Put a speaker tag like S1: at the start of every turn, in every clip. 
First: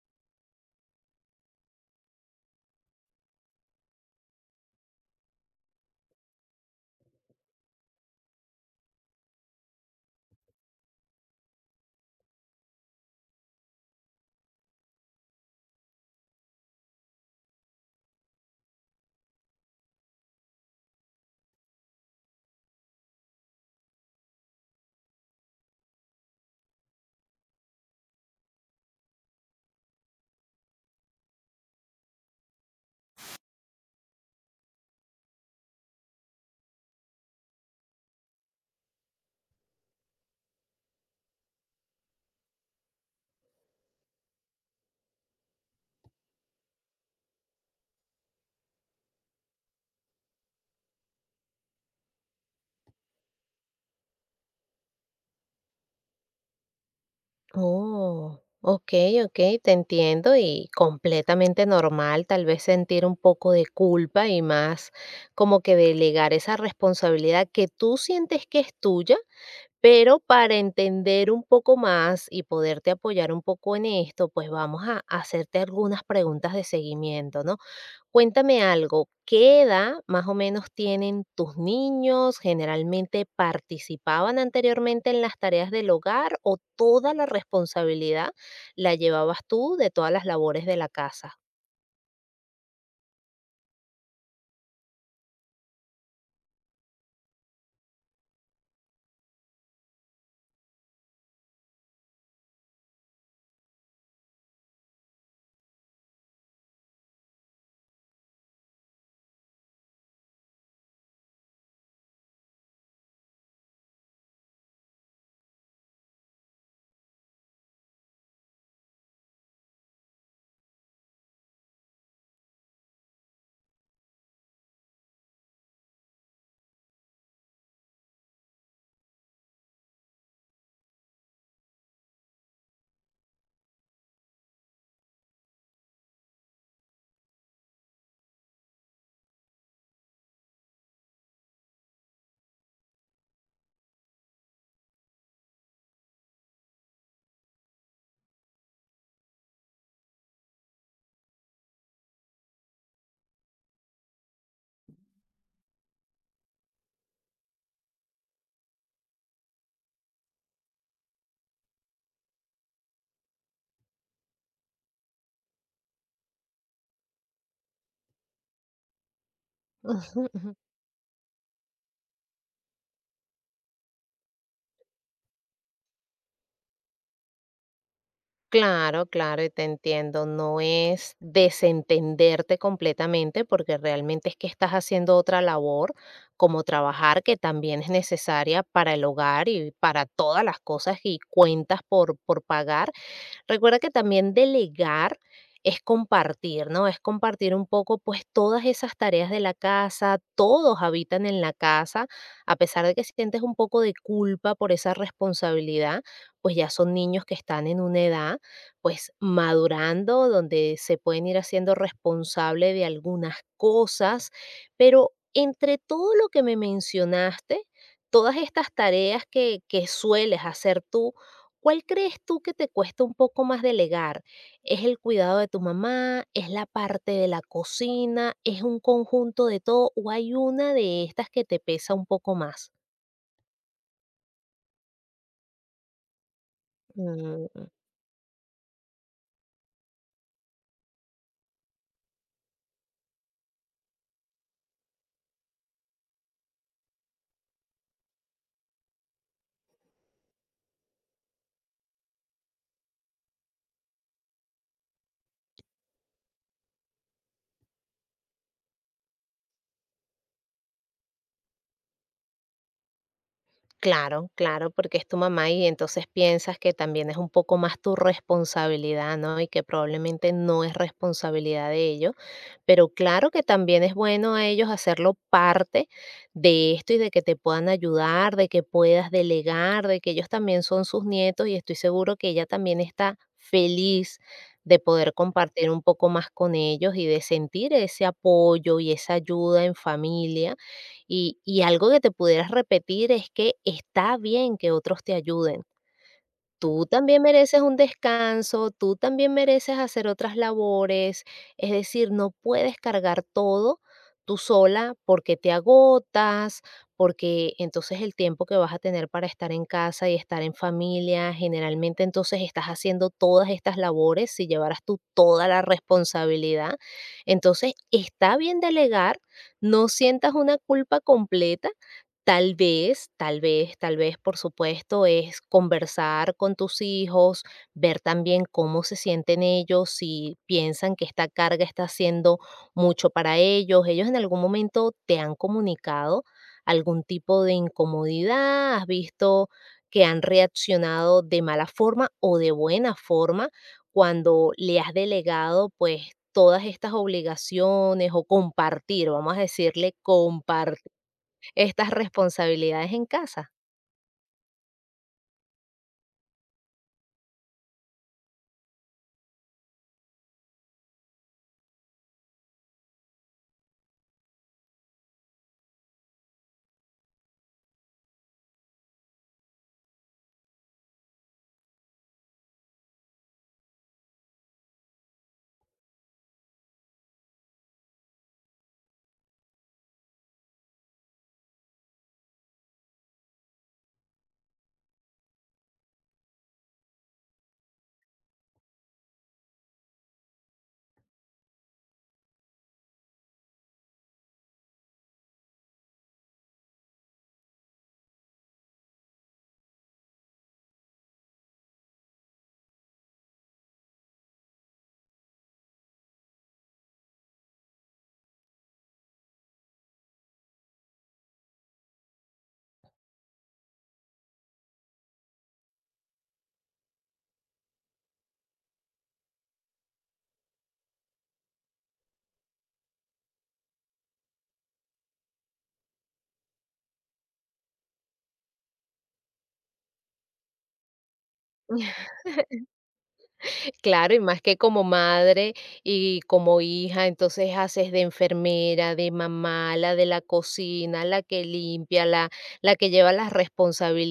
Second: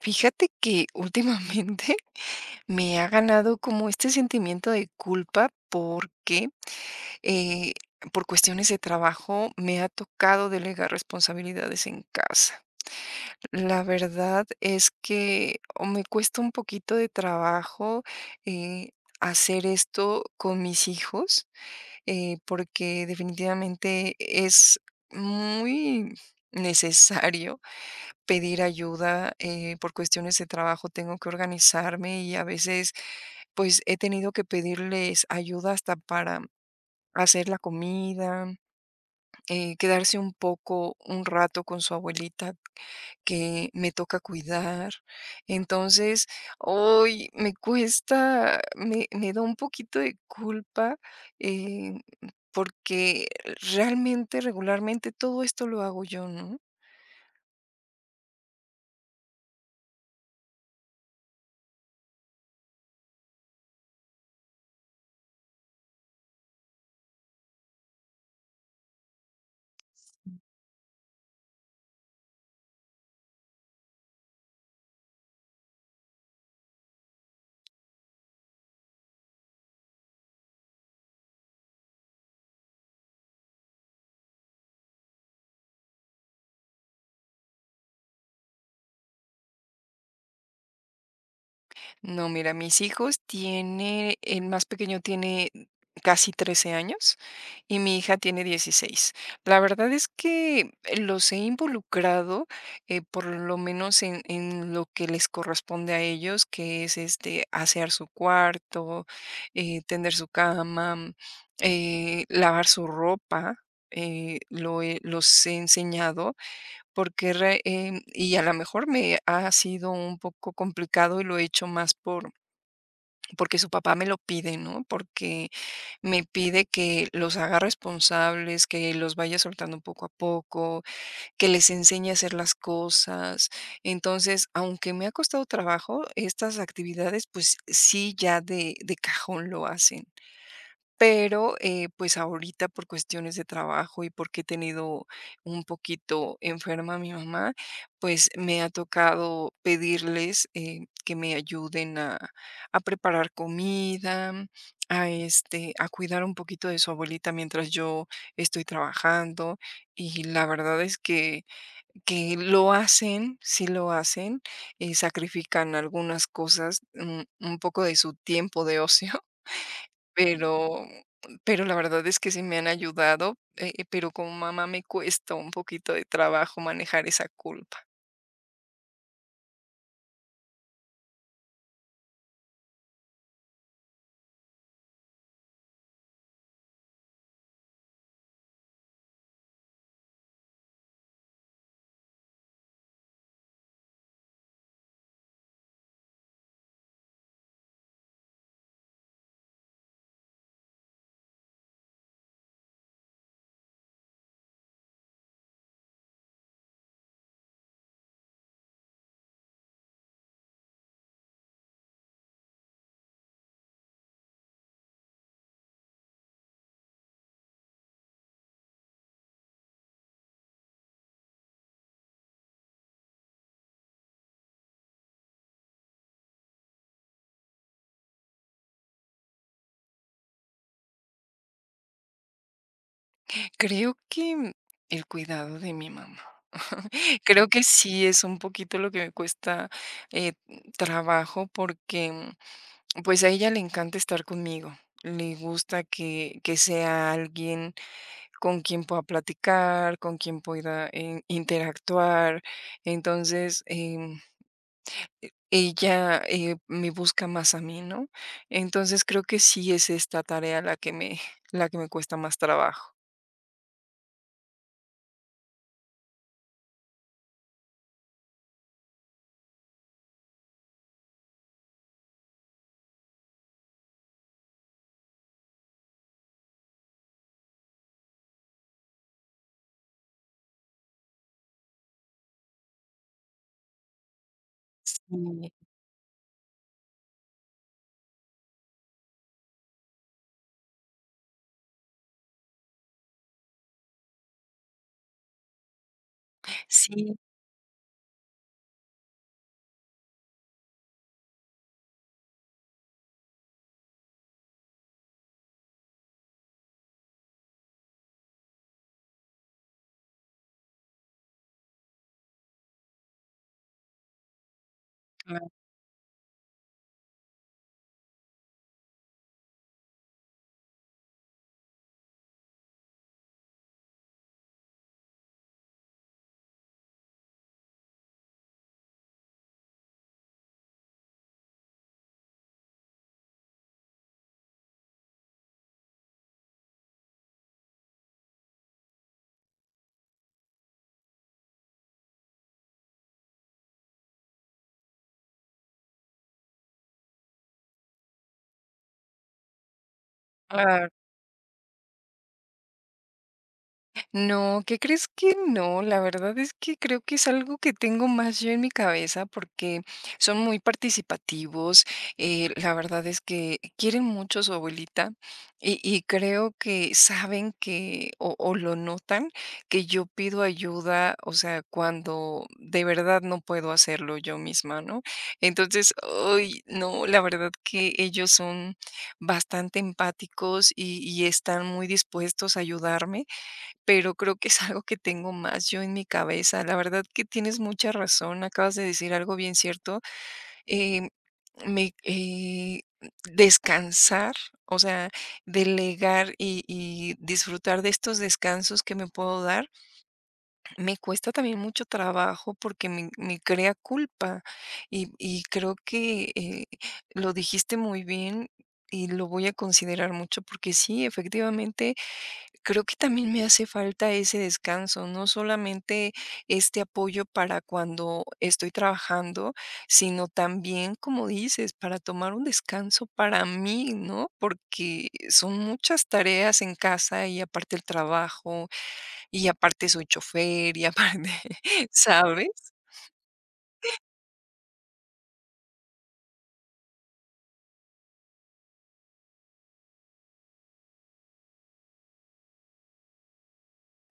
S1: Fíjate que últimamente me ha ganado como este sentimiento de culpa porque eh, por cuestiones de trabajo me ha tocado delegar responsabilidades en casa. La verdad es que o me cuesta un poquito de trabajo eh, hacer esto con mis hijos, porque definitivamente es muy necesario pedir ayuda. Por cuestiones de trabajo tengo que organizarme y a veces, pues, he tenido que pedirles ayuda hasta para hacer la comida, quedarse un poco, un rato con su abuelita que me toca cuidar. Entonces, hoy me cuesta, me da un poquito de culpa, eh, porque realmente, regularmente todo esto lo hago yo, ¿no?
S2: Oh, okey, okey, te entiendo y completamente normal, tal vez sentir un poco de culpa y más como que delegar esa responsabilidad que tú sientes que es tuya, pero para entender un poco más y poderte apoyar un poco en esto, pues vamos a hacerte algunas preguntas de seguimiento, ¿no? Cuéntame algo, ¿qué edad más o menos tienen tus niños? ¿Generalmente participaban anteriormente en las tareas del hogar o toda la responsabilidad la llevabas tú de todas las labores de la casa?
S1: No, mira, mis hijos tiene, el más pequeño tiene casi 13 años, y mi hija tiene 16. La verdad es que los he involucrado, por lo menos en lo que les corresponde a ellos, que es este asear su cuarto, tender su cama, lavar su ropa. Los he enseñado y a lo mejor me ha sido un poco complicado y lo he hecho más porque su papá me lo pide, ¿no? Porque me pide que los haga responsables, que los vaya soltando poco a poco, que les enseñe a hacer las cosas. Entonces, aunque me ha costado trabajo, estas actividades, pues sí, ya de cajón lo hacen. Pero, pues, ahorita por cuestiones de trabajo y porque he tenido un poquito enferma a mi mamá, pues, me ha tocado pedirles, que me ayuden a preparar comida, a, este, a cuidar un poquito de su abuelita mientras yo estoy trabajando. Y la verdad es que lo hacen, sí lo hacen, sacrifican algunas cosas, un poco de su tiempo de ocio,
S2: Ujú, ujú.
S1: pero pero la verdad es que sí me han ayudado. Pero como mamá me cuesta un poquito de trabajo manejar esa culpa.
S2: Claro, claro, y te entiendo. No es desentenderte completamente porque realmente es que estás haciendo otra labor como trabajar que también es necesaria para el hogar y para todas las cosas y cuentas por pagar. Recuerda que también delegar es compartir, ¿no? Es compartir un poco, pues, todas esas tareas de la casa, todos habitan en la casa, a pesar de que sientes un poco de culpa por esa responsabilidad, pues ya son niños que están en una edad, pues, madurando, donde se pueden ir haciendo responsable de algunas cosas, pero entre todo lo que me mencionaste, todas estas tareas que sueles hacer tú, ¿cuál crees tú que te cuesta un poco más delegar? ¿Es el cuidado de tu mamá? ¿Es la parte de la cocina? ¿Es un conjunto de todo? ¿O hay una de estas que te pesa un poco más?
S1: Creo que el cuidado de mi mamá. Creo que
S2: Mm,
S1: sí es un poquito lo que me cuesta, eh, trabajo porque, pues, a ella le encanta estar conmigo. Le gusta que sea alguien con quien pueda platicar, con quien pueda, interactuar. Entonces, ella, me busca más a mí, ¿no? Entonces, creo que sí es esta tarea la que me cuesta más trabajo.
S2: claro, claro, porque es tu mamá y entonces piensas que también es un poco más tu responsabilidad, ¿no? Y que probablemente no es responsabilidad de ellos. Pero claro que también es bueno a ellos hacerlo parte de esto y de que te puedan ayudar, de que puedas delegar, de que ellos también son sus nietos y estoy seguro que ella también está feliz de
S1: Sí,
S2: poder compartir un poco más con ellos y de sentir ese apoyo y esa ayuda en familia. Y algo que te pudieras repetir es que está bien que otros te ayuden. Tú
S1: sí,
S2: también mereces un descanso, tú también mereces hacer otras labores, es decir, no puedes cargar todo tú sola porque te agotas, porque entonces el tiempo que vas a tener para estar en casa y estar en familia, generalmente entonces estás haciendo todas estas labores si llevaras tú toda la responsabilidad. Entonces, está bien delegar, no sientas una culpa completa. Tal vez, tal vez, tal vez, por supuesto, es conversar con tus hijos, ver también cómo se sienten ellos, si piensan que esta carga está haciendo mucho para ellos. ¿Ellos en algún momento te han comunicado algún tipo de incomodidad? ¿Has visto que han reaccionado de mala forma o de buena forma cuando le has delegado pues todas estas obligaciones o compartir, vamos a decirle
S1: cla
S2: compartir? Estas responsabilidades en casa.
S1: no, ¿qué crees que no? La verdad es que creo que es algo que tengo más yo en mi cabeza porque son muy participativos. La verdad es que quieren mucho a su abuelita, y creo que saben que, o lo notan, que yo pido ayuda, o sea, cuando de verdad no puedo hacerlo yo misma, ¿no? Entonces, hoy no, la verdad que ellos son bastante empáticos y están muy dispuestos a ayudarme, pero creo que es algo que tengo más yo en mi cabeza. La verdad que tienes mucha razón, acabas de decir algo bien cierto. Em, me, eh, descansar, o sea, delegar, y disfrutar de estos descansos que me puedo dar, me cuesta también mucho trabajo porque me crea culpa, y creo que lo dijiste muy bien. Y lo voy a considerar mucho porque sí, efectivamente, creo que también me hace falta ese descanso, no solamente este apoyo para cuando estoy trabajando, sino también, como dices, para tomar un descanso para mí, ¿no? Porque son muchas tareas en casa y aparte el trabajo, y aparte soy chofer, y aparte, ¿sabes?
S2: Claro, y más que como madre y como hija, entonces haces de enfermera, de mamá, la de la cocina, la que limpia, la que lleva las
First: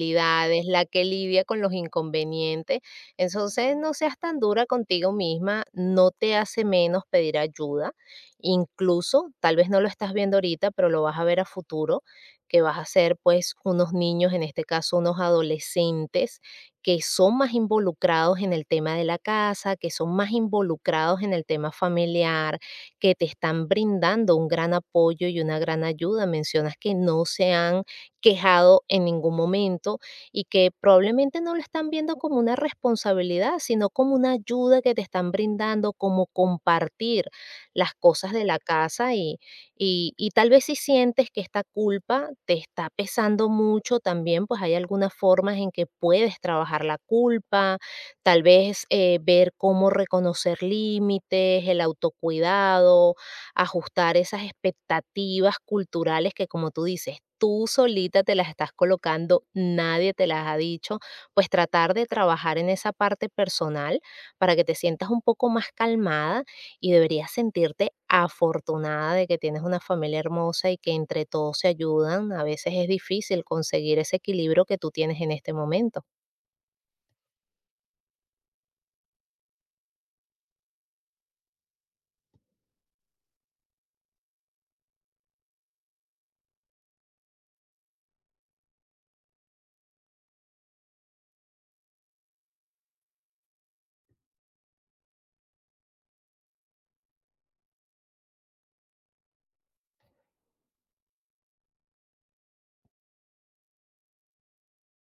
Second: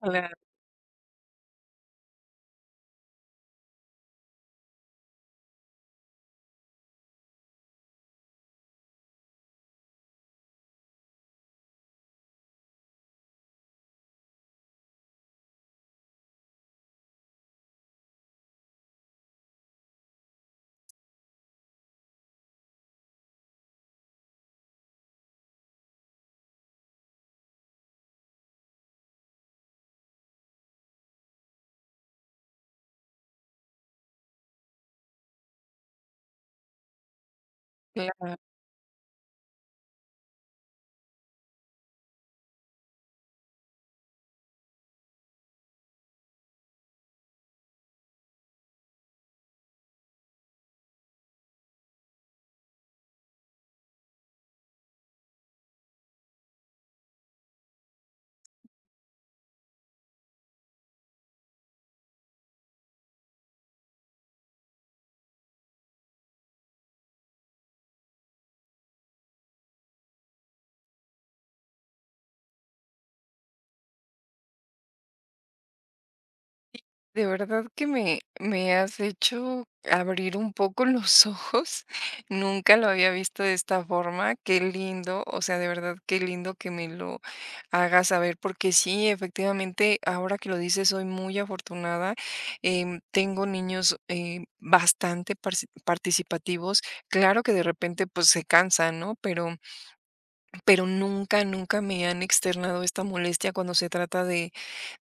S1: Claro,
S2: la que lidia con los inconvenientes. Entonces, no seas tan dura contigo misma, no te hace menos pedir ayuda. Incluso, tal vez no lo estás viendo ahorita, pero lo vas a ver a futuro, que vas a ser pues unos niños, en este caso unos adolescentes que son más involucrados en el tema de la casa, que son más involucrados en el tema familiar, que te están brindando un gran apoyo y una gran ayuda. Mencionas que no se han quejado en ningún momento y que probablemente no lo están viendo como una responsabilidad, sino como una ayuda que te están brindando, como compartir las cosas
S1: claro.
S2: de la casa, y tal vez si sientes que esta culpa te está pesando mucho también, pues hay algunas formas en que puedes trabajar la culpa, tal vez ver cómo reconocer límites, el autocuidado, ajustar esas expectativas culturales que como tú dices, tú solita te las estás colocando, nadie te las ha dicho, pues tratar de trabajar en esa parte personal para que te sientas un poco más calmada y deberías sentirte afortunada de que tienes una familia hermosa y que entre todos se ayudan. A veces es difícil conseguir ese equilibrio que tú tienes en este momento.
S1: De verdad que me has hecho abrir un poco los ojos. Nunca lo había visto de esta forma. Qué lindo, o sea, de verdad, qué lindo que me lo hagas saber, porque sí, efectivamente, ahora que lo dices, soy muy afortunada. Tengo niños, bastante participativos. Claro que de repente, pues se cansan, ¿no? Pero nunca, nunca me han externado esta molestia cuando se trata de,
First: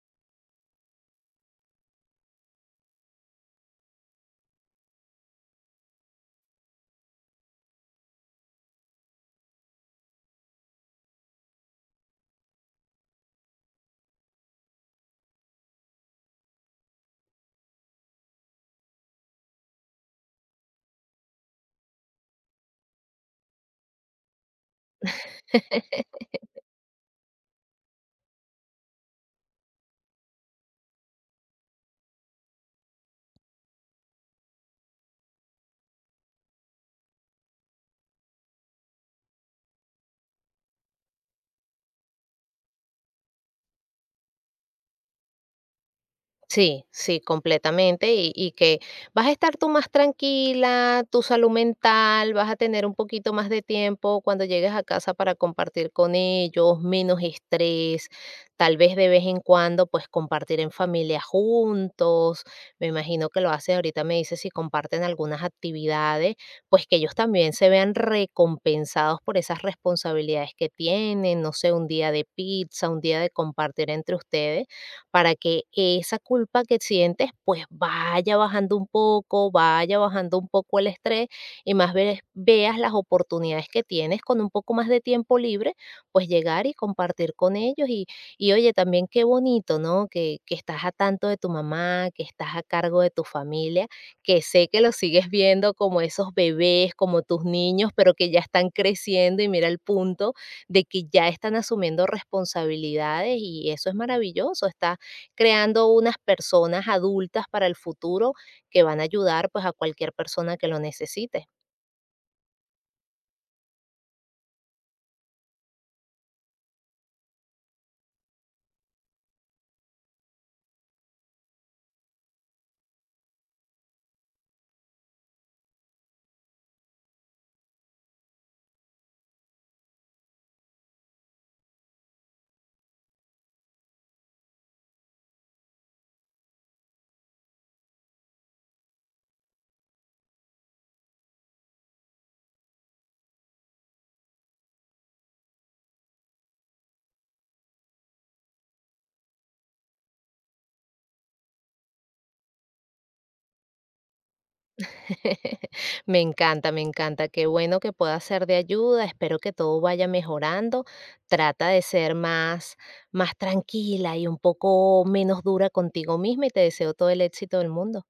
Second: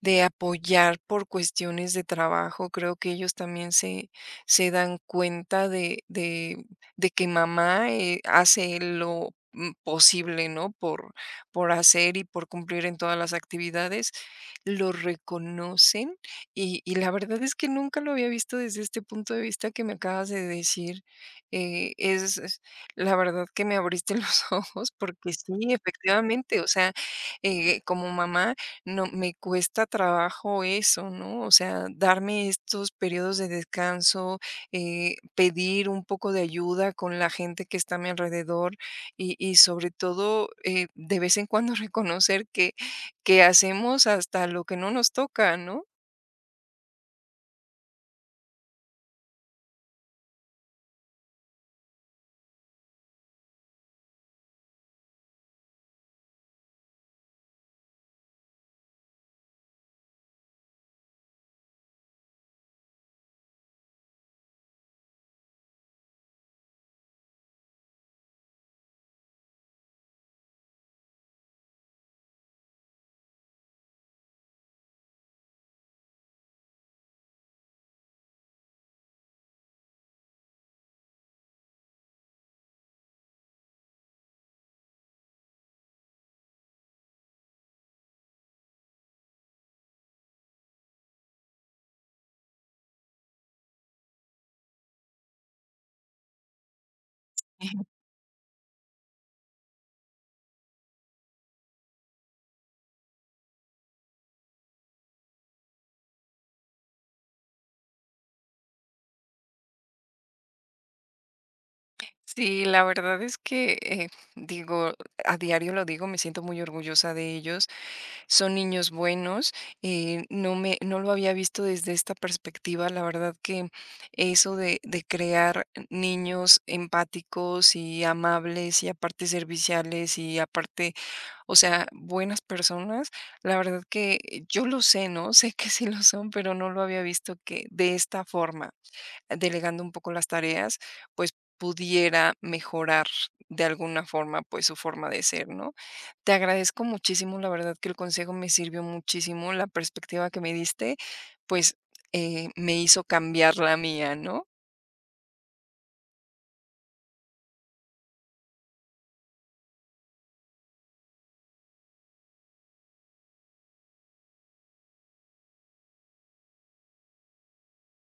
S1: de apoyar por cuestiones de trabajo. Creo que ellos también se dan cuenta de que mamá hace lo posible, ¿no? Por hacer y por cumplir en todas las actividades lo reconocen, y la verdad es que nunca lo había visto desde este punto de vista que me acabas de decir. Eh, es, es- la verdad que me abriste los ojos porque sí, efectivamente, o sea, como mamá no me cuesta trabajo eso, ¿no? O sea, darme estos periodos de descanso, pedir un poco de ayuda con la gente que está a mi alrededor, y sobre todo de vez en cuando reconocer que hacemos hasta lo que no nos toca, ¿no?
S2: Sí, sí, completamente. Y que vas a estar tú más tranquila, tu salud mental, vas a tener un poquito más de tiempo cuando llegues a casa para compartir con ellos, menos estrés, tal vez de vez en cuando pues compartir en familia juntos. Me imagino que lo hacen ahorita, me dices si comparten algunas actividades, pues que ellos también se vean recompensados por esas responsabilidades que tienen, no sé, un día de pizza, un día de compartir entre ustedes para que esa culpa que sientes, pues vaya bajando un poco, vaya bajando un poco el estrés y más veas las oportunidades que tienes con un poco más de tiempo libre, pues llegar y compartir con ellos. Y oye, también qué bonito, ¿no? Que estás a tanto de tu mamá, que estás a cargo de tu familia, que sé que lo sigues viendo como esos bebés, como tus niños, pero que ya están creciendo y mira el punto de que ya están asumiendo responsabilidades y eso es maravilloso, está creando unas personas adultas para el futuro que van a ayudar pues a cualquier persona que lo necesite.
S1: Sí, la verdad es que, digo, a diario lo digo, me siento muy orgullosa de ellos. Son niños buenos, no lo había visto desde esta perspectiva. La verdad que eso de crear niños empáticos y amables, y aparte serviciales, y aparte, o sea, buenas personas, la verdad que yo lo sé, ¿no? Sé que sí lo son, pero no lo había visto que de esta forma. Delegando un poco las tareas, pues pudiera mejorar de alguna forma, pues su forma de ser, ¿no? Te agradezco muchísimo, la verdad que el consejo me sirvió muchísimo, la perspectiva que me diste, pues me hizo cambiar la mía, ¿no?
S2: Me encanta, me encanta. Qué bueno que pueda ser de ayuda. Espero que todo vaya mejorando. Trata de ser más, más tranquila y un poco menos dura contigo misma y te deseo todo el éxito del mundo.